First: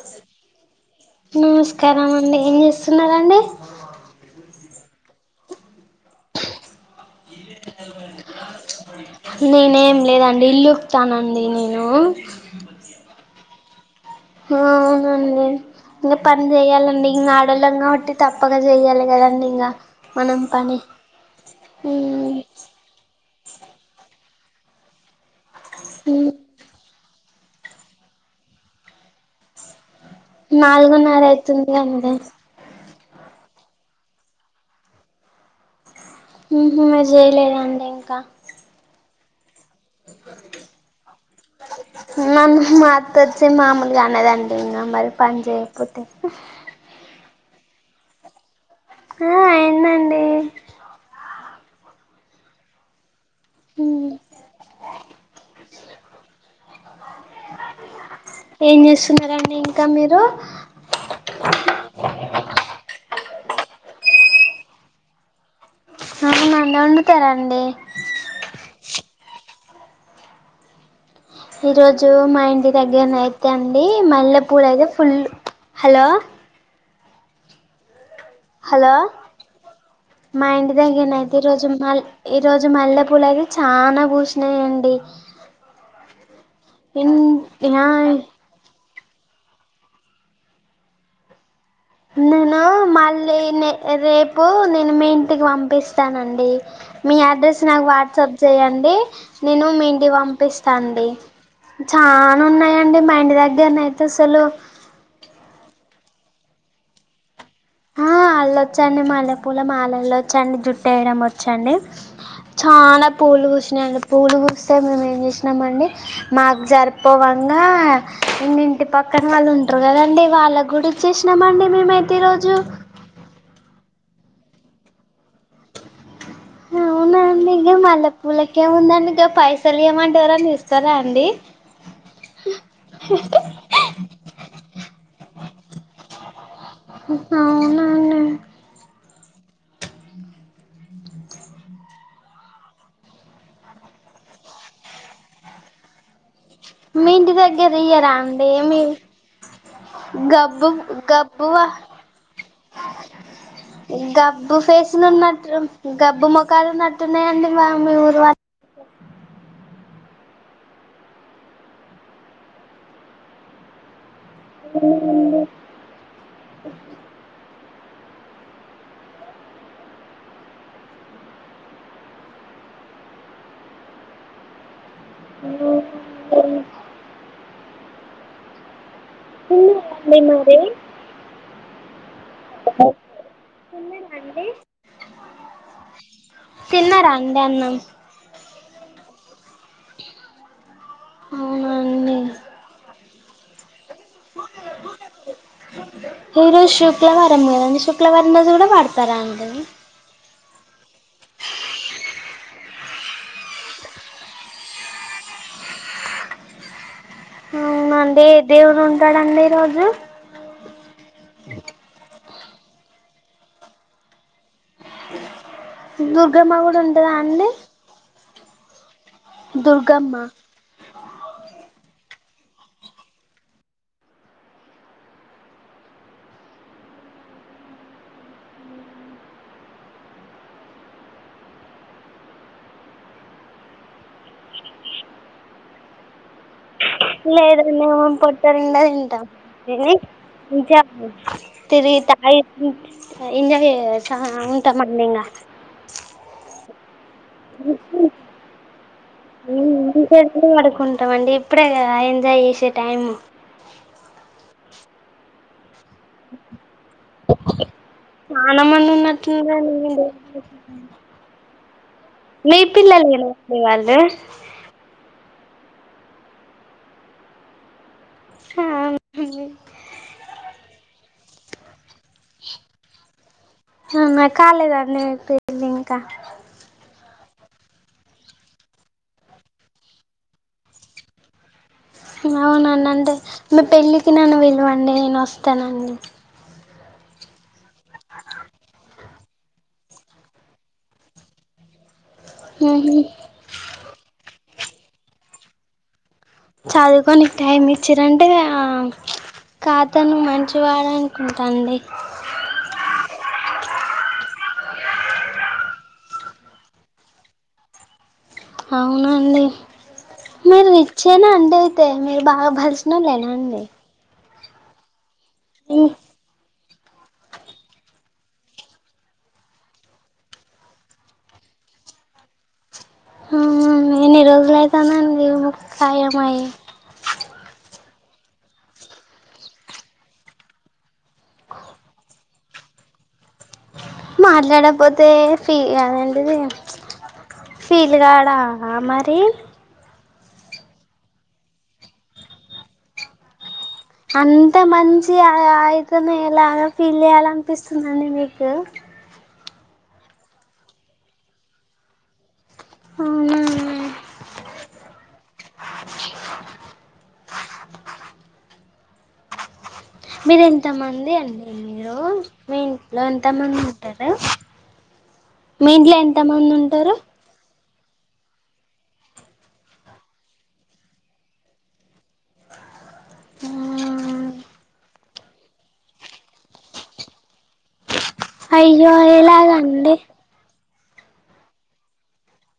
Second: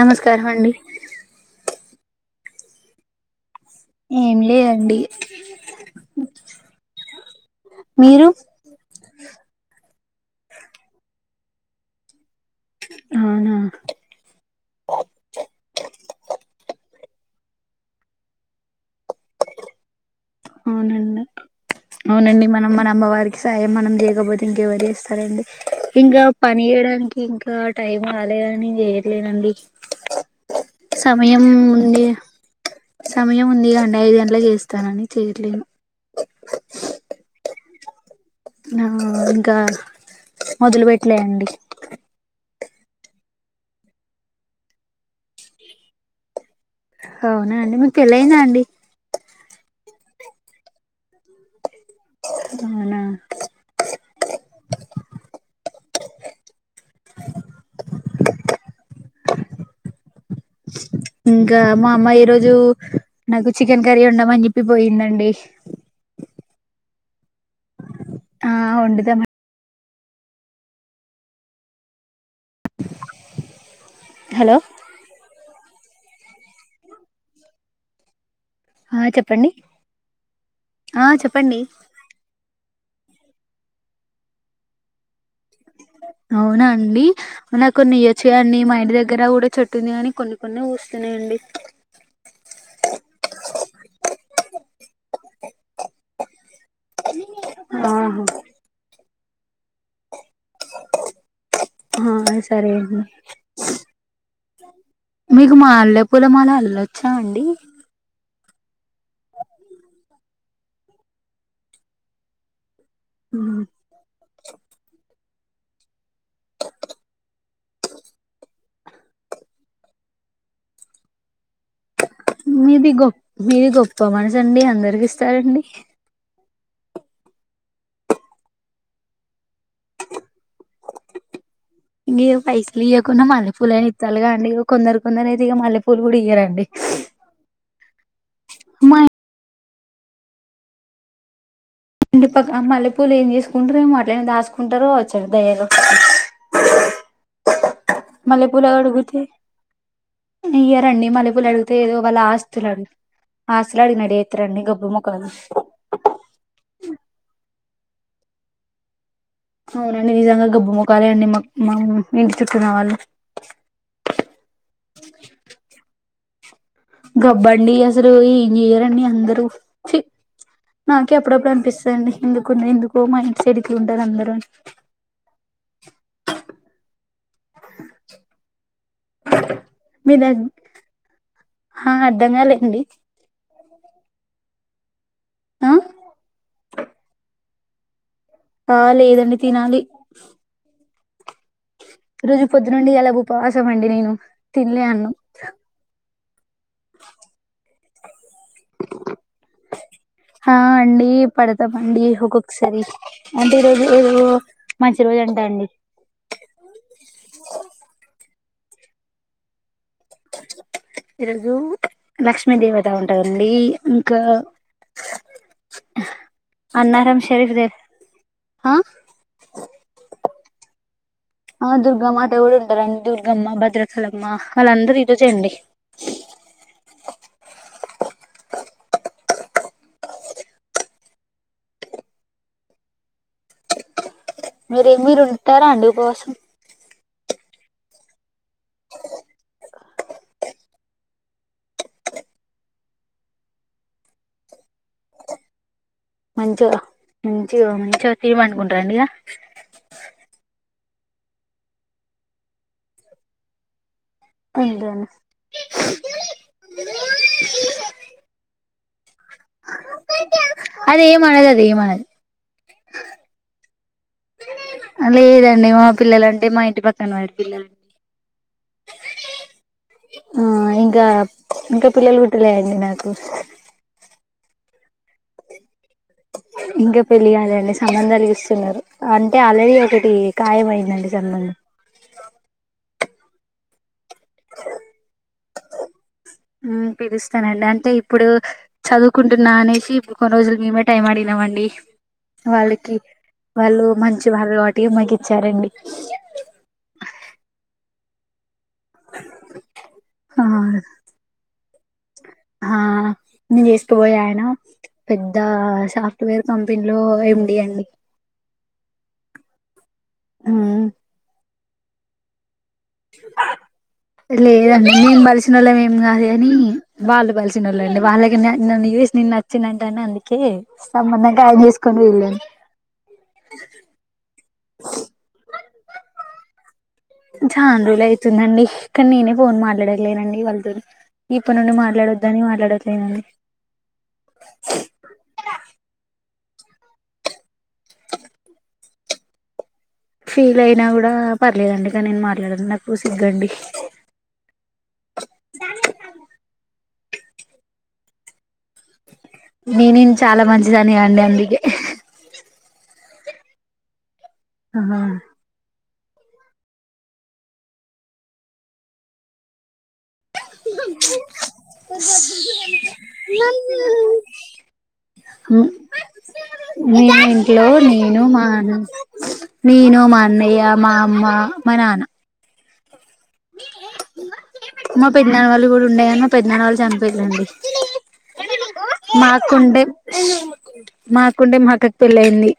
నమస్కారం అండి నమస్కారం అండి ఏం చేస్తున్నరండి? ఏం లేదండి మీరు నేనేం లేదండి ఇల్లుక్తానండి నేను అవునా ఆ అవునండి ఇంగ పని చేయాలండి ఇంగ ఆడళ్ళం కాబట్టి తప్పగ చెయ్యాలి కదండి ఇంగ మనం పని అవునండి అవునండి మనం మన అమ్మవారికి సాయం మనం చేయగపోతే ఇంకెవరు చేస్తారండి ఇంగ ప వీయడానికి ఇంకా టైం రాలేదని చేయలేదండి నాలుగున్నర సమయం అయితుంది ఉంది అండి సమయం ఉంది గ అండి ఐదు గంటలకు చేస్తానని చెయట్లేను ఉహు మీరు చేయలేదండి ఇంకా ఆ ఇంకా మొదలు పెట్టలే అండి మ మాత్త వచ్చి మామూలుగా అనదండి ఇంగ మరి పని చేయకపోతే అవునా అండి మీకు పెళ్లయిందా అండి ఆ అయిందండి అవునా ఉమ్ ఏం చేస్తున్నారండి ఇంకా మీరు ఇంకా మా అమ్మ ఈ రోజు నాకు చికెన్ కర్రీ వండమని చెప్పి పోయిందండి. అవునాండి వండుతార అండి ఆ వండుత మండి ఈ రోజు మా ఇంటి దగ్గరన అయితే అండి మల్లె హలో పూలయితే ఫుల్ హలో హలో ఆ చెప్పండి మా ఇంటి దగ్గర ఆ నైతే ఈ చెప్పండి రోజు మాల్ ఈ రోజు మల్లె పూలయితే చానా బూసినాయండి అవున అండి ఇన్ నాకు ఆ కొన్ని ఇయోచ్చు కదాండి మా ఇంటి దగ్గర కూడా చెట్టు ఉంది కాని కొన్ని కొన్ని పూస్తున్నయండి నేను మళ్ళీ నే రేపు నేను మీ ఇంటికి పంపిస్తానండి మీ అడ్రస్ నాకు ఆహా వాట్సప్ చేయండి నేను మీంటికి పంపిస్తాండి ఆ చాన సరే ఉన్నాయండి అండి మా ఇంటి దగ్గరన అయితే అసలు మీకు మాల్లె పూలమాల అల్లొచ్చాండి ఆ ఆళ్ళొచ్చండి మల్లె పూల మాలల్లచ్చండి జుట్టు ఏయడం వచ్చండి చాన పూలు ఉమ్. పూసినయండి పూలుపూస్తే మేము ఏం చేసినామండి మాకు జరిపోవంగా ఇ ఇంటి పక్కన వాళ్ళు ఉంటారు కదండి వాళ్ళ కూడా చేసినమండి మేమయి మీది గొ మీది గొప్ప మనసండి అందరికి ఇస్తారండి అవునాండి ఇగ మల్లె పూలకేముందండి గ పైసలు ఇయమంటే ఎవరన్న ఇస్తార అండి గి ఆ పైసలు ఇయ్యకుండా మల్లెపూలు అయినా ఇత్తలుగా అండి కొందరు కొందరు అయితే ఇక మల్లె పూలు కూడా ఇయ్యరండి అవునాండి మా ఇం ఇంటి పక్కన మల్లె పూలు ఏం చేసుకుంటరేమో అట్లనే దాసుకుంటారో గ వచ్చు దయ్య మి ఇంటి దగ్గర ఇయరాండి మల్లెపూల ఏమీ అడుగుతే గబ్బు ఇయ్యరండి మల్లెపూలు గబ్బువా అడిగితే ఏదో వాళ్ళ ఆస్తులు అడు ఆస్తులు అడిగినట్టు గబ్బు చేత్తరండి మొఖాలు ఫేసులున్నట్లు గబ్బు ముఖాలు ఉన్నట్టున్నాయండి బా మీ ఊరు వా అవునండి నిజంగా గబ్బు ముఖాలే అండి మక్ మా ఇంటి చుట్టన్నవాళ్ళు [inaudible] గబ్బండి అసలు ఏం ఇయరండి అందరు నాకె అప్పుడప్పుడు అనిపిస్తదండి ఎందుకు ఎందుకో మా ఇంటి సైడు ఇట్లా ఉంటరు అందరు అని మీ ఉన్నాయండి దగ్గ మరి హా అర్ధంగాలేండి తిన్నారా అండి ఆ తిన్నారా అండి అన్నం ఆ లేదండి తినాలి అవునా ఈ రోజు పొద్దు నుండి ఎలాగ ఉపవాసం అండి నేను తినలే అన్నం ఈ రోజు శుక్లవారం కదండి శుక్లవారం రోజు కూడా పడతారా అండి ఆ అండి పడ్తామండి ఒకొక్కసారి అంటే ఈ రోజు మంచి రోజు అంట అండి అవునండి దేవుడు ఉంటాడండి ఈ రోజు ఈరోజు లక్ష్మీ దేవత ఉంటందండి ఇంకా దుర్గమ్మ కూడా ఉంటందా అన్నారం అండి షరీఫ్ దే ఆ దుర్గమ్మ ఆ దుర్గమ్మ మాతా కూడా ఉంటారండి దుర్గమ్మ భద్రచలమ్మ వాళ్ళందరరు ఈరోజే అండి మీరే మీర ఉంటారా అండి ఉపవాసం లేదండి మేము పొట్టానిండా తింటాం ఎల్లి [unintelligible] తిరిగి తాగి ఎంజయ్ చేసా ఉంటా మండి ఇంగా మంచిగా మంచిగా మంచిగా తిని పనుకుంటార అండి ఇక [unintelligible] పడుకుంటాం అండి ఇప్పుడే గద ఎంజాయ్ చేసే టైం కుందను ఆనామంద్ ఉన్నట్రన్ వీళ్ళు అదేం అనదాది ఏం అనద్ మీ పిల్లల్ వాళ్ళు లేదండి మా పిల్లలంటే మా ఇంటి పక్కన వాడి పిల్ల ఆ ఇంగాప్ ఇంకా పిల్లలు పుట్టలేయండి నాకు అవునా కాలేదండి మీక్ పెళ్లి ఇంకా ఇంకా పెళ్లి కాలేండి సంబంధాలు చూస్తున్నారు అంటే ఆల్రెడీ ఒకటి ఖాయం అయిందండి సంబంధం హ్ అవునా నండె మీ పెళ్ళికి నన్ను విలువండి నేను ఒస్తానండి ఉమ్ పిలుస్తానండి అంటే ఇప్పుడు చదువుకుంటున్నా అనేశి ఇప్పుడు కొన్ని రోజులు మేమే టైం అడిగినమండి వాళ్ళకి వాళ్ళు మంచి వాళ్ళు వాట్టి మగి చ్చారండి చదువుకోనిక్ టైం ఇచ్చిరంటే ఇగా కాతను ఆ మంచి వాడాన్ ఉంటా అండి అహా నేను జేసుకోబో ఆయనా పెద్ద సాఫ్ట్వేర్ కంపెనీలో ఎండి అండి అవునండి మీరు మ్మ్ రిచ్చేనా అండి అయితే మీరు బాగా బల్స్ ల్లోనే నాండి లేదండి మేమ్ బలిసినోళ్ళం ఏం గాదు గనీ వాళ్ళు బలిసినోళ్ళండి వాళ్లకి న నన్ను చూసి నేను నచ్చిందింటేని అందుకే సంబంధం కాయం చేసుకొని వెళ్ళన్ ఆ హ ఎన్ని రోజులు అయితాందండి మీ వు కాయం అయి చాన్ రోజులయితుందండి కన్ నేనే ఫోన్ మాట్లాడతాలేనండి వాళ్ళతోని ఇప్పుడ్ నుండి మాట్లాడొద్దని మాట్లాడట్లేనండి మాట్లాడకపోతే ఫీ అదేంటిది ఫీల్గాడా మరి ఫీల్ అయినా గుడా పర్లేదండి కాన్ నేను మాట్లాడను నాకు సిగ్గండి అంత మంచి అయ్ ఆయితేనే ఎలాగా ఫీల్ చేయ్యాలనిపిస్తుందండి మీకు నేనెం చాలా మంచిదని గ అండి అందుకే అవునా నె అహా మీర్ ఎంతమంది అండి మీరు మీ ఇంట్లో ఎంతమంది ఉంటారు మీ ఇంట్లో ఎంత మంద్ ఉంటారు ట్ లో నేను మా న్ నేను మా అన్నయ్య మా అమ్మ మా నాన ఆ మా పెద్దనాన్న వాళ్ళు కూడా ఉండే గన్ మా పెద్దనాన్నవాళ్ళు చనిపోయి లండి అయ్యో మాకుండే ఎలాగండి మాకుండే మాక్క క్ పెళ్లయింది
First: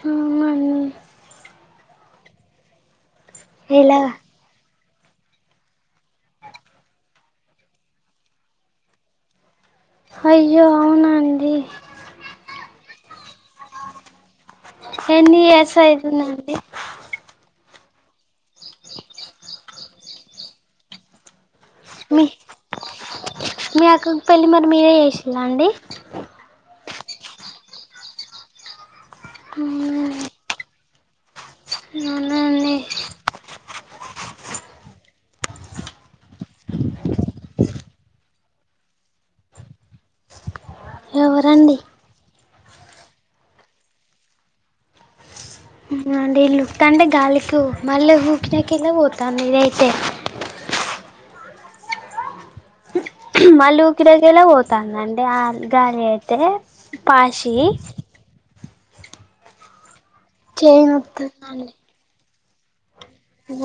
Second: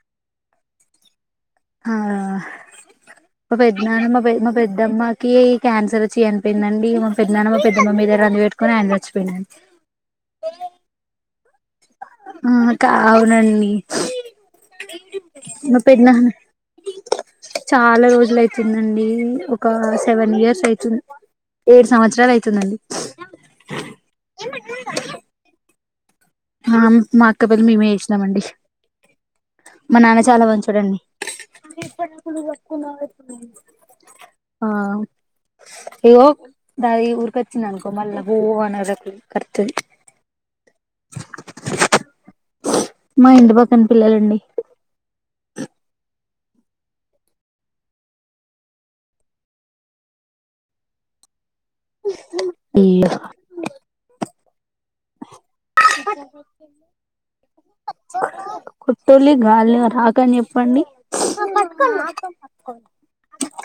హా హా మ ఎలా పెద్దనాన్న మాపే మాప్ పెద్దమ్మకి క్యాన్సర్ ఒచ్చి అనిపోయిందండి మా పెద్దదన్న మా పెద్దమ్మ మీద రంది వెట్టుకుని ఆయన చచ్చిపోయినండ్ హయ్యో అవునా అండి ఉ కా అవునండి ఎన్ని ఇయర్స్ మా పెద్దనాన అయితుందండి చాలా రోజులయితుంద్ అండి ఒక సెవెన్ ఇయర్స్ అయితుంద్ ఏడు మీ సంవత్సరాల్ అయితుందండి మీ అక్కకి పెళ్లి మరి మీరే చేసిల్ల అండి మామ్ మా అక్క పెళ్ళి మేమే చేసినామండి హు మ్ మా నాన్న చాలా మంచోడు అండి అవునా అండి ఆ ఇహో దాయి ఊరుకొచ్చింది అనుకో మళ్ళా పో అనకు కర్తుది ఎవరు అండి మా ఇంటి పక్కన పిల్లలు అండి మ ఇల్లు ఉకుతంటే గాలికి మళ్ళీ ఊకినకేలే పోతంది ఇదైతే అయ్యో మళ్ళీఊకినకేలే పోతందండి ఆ గాలి అయితే పాచి కొట్టలి గాల్ ని రాకని చెప్ పండి చేయి నొత్తుందండి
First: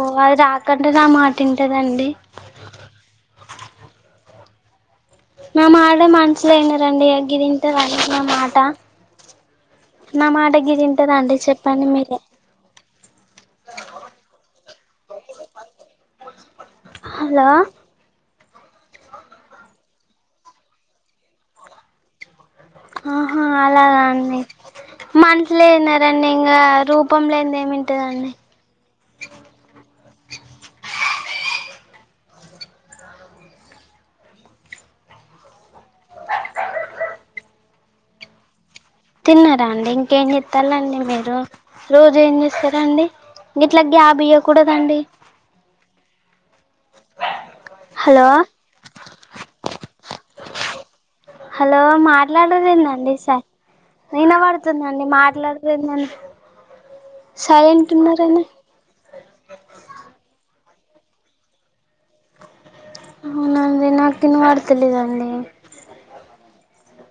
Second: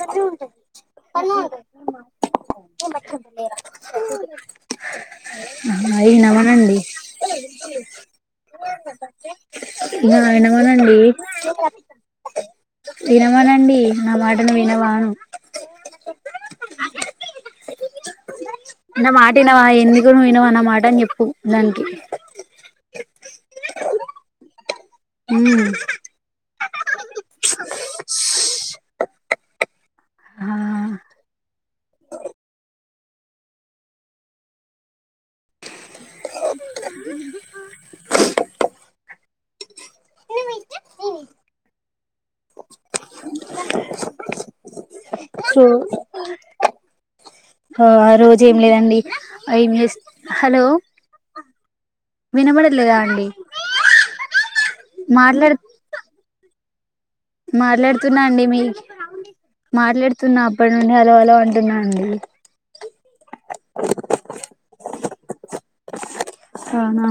ఓ అది రకంటే నా మాట ఇంటదా అండి నేను కట్టుకుంటా లేరా నా మాట మనుషులే వినరండి ఇగ గిది ఈయింటదా అండి నా మాట ఇక నా మాట గిది ఇంటదా అండి చెప్పండి మీరే ఇనమనండి నా మాటను వినవా అను హలో నా మాట వినవా ఎందుకు నువ్ వినవా నా మాట అని చెప్పు దానికి ఆహా అలాగా అండి ఉమ్ మనుషులే ఇనర్ రండి ఇంగ రూపం లేనిది ఏమింటదండి ఆ తిన్నారా అండి ఇంకేం చేత్తలండి మీరు రోజు ఏం చేస్తారండి ఇట్లా గ్యాబ్ ఇయ్యకూడదండి చూ ఆ హలో రోజు ఏం లేదు అండి ఎం చెస్ హలో హలో వినబడట్లేదా మాట్లాడరేందండి అండి స వినబడుతుందండి మాట్లాడు మాట్లాడరేందండి మాట్లాడుతున్నా అండి మీ మాట్లాడుతున్నా అప్పటి నుండి హలో హలో అంటున్నా అండి అవునా అండి నాకు వినబడుతలేదండి అవునా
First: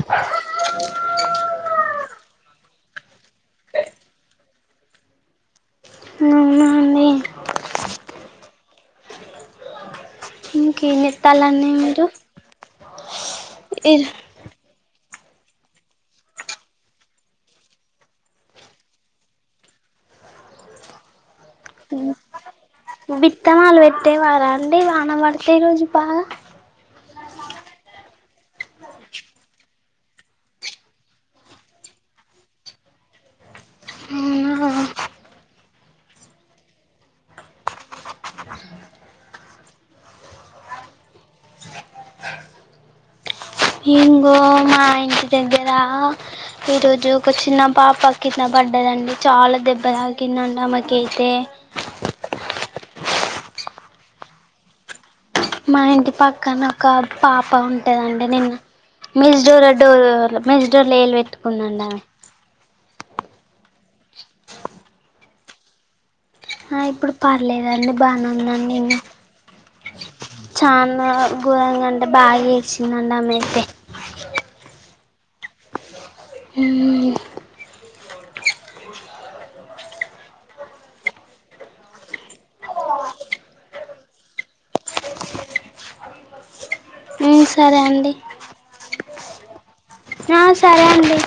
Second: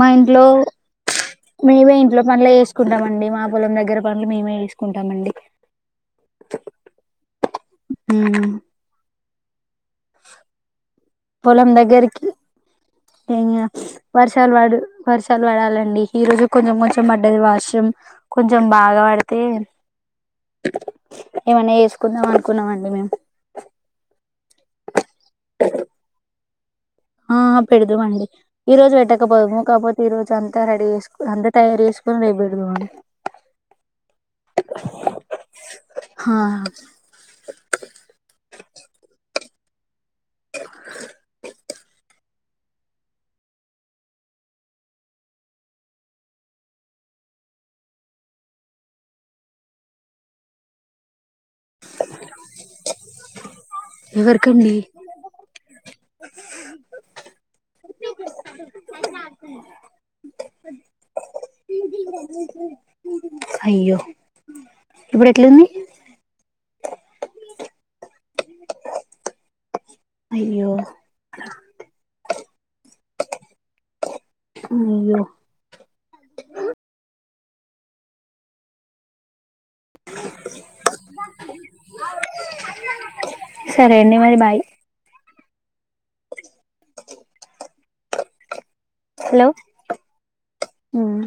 మా ఇంట్లో మేమే ఇంట్లో పనులే వేసుకుంటాం అండి మా పొలం దగ్గర పనులు మేమే చేసుకుంటామండి అవునా అండి మ్ ఇంకేం పొలం చెత్తాలండి మీరు దగ్గరికి ఇంగ ఇర్ వర్ ర్షలువడు వర్షాలు పడాలండి ఈ రోజు కొంచెం కొంచెం పడ్డది వర్షం కొంచెం బాగా పడ్తే ఏమన్నా చేస్కుందామనుకున్నామండి మేం విత్తనాలు వెట్టేవారా అండి వాన వడ్తే ఈ రోజు బాగా ఆ పెడుదుమండి ఈ రోజు పెట్టకపోదుము కాపోతే ఈ రోజంతా రెడీ చేస్కొ అంత తయార్ చేస్కొని రేప్బెడ్దామండి అవునా హా ఇంగో మా ఇంటి దగ్గర ఈ రోజు ఒక చిన్న పాప కింద బడ్డదండి చాల దెబ్బ తాకిందండి ఆమెకైతే ఎవరికండి మా ఇంటి పక్కన ఒకా పాప ఉంటదండి నిన్న మేస్డోర్ డోర డోర్ మెష్ డోర్లో ఏలు పెట్టుకుందండామే హయ్యో ఇపుడెట్లుంది హా ఇప్పుడు పర్లేదండి బానే ఉందండింగ అయ్యో చానా గోరంగంటే బాగా ఏడ్చిందండి ఆమైతే అయ్యో హ్మ్ సరే అండి మరి బాయ్ ఉమ్ సరే అండి హలో ఆ సరే అండి ఉమ్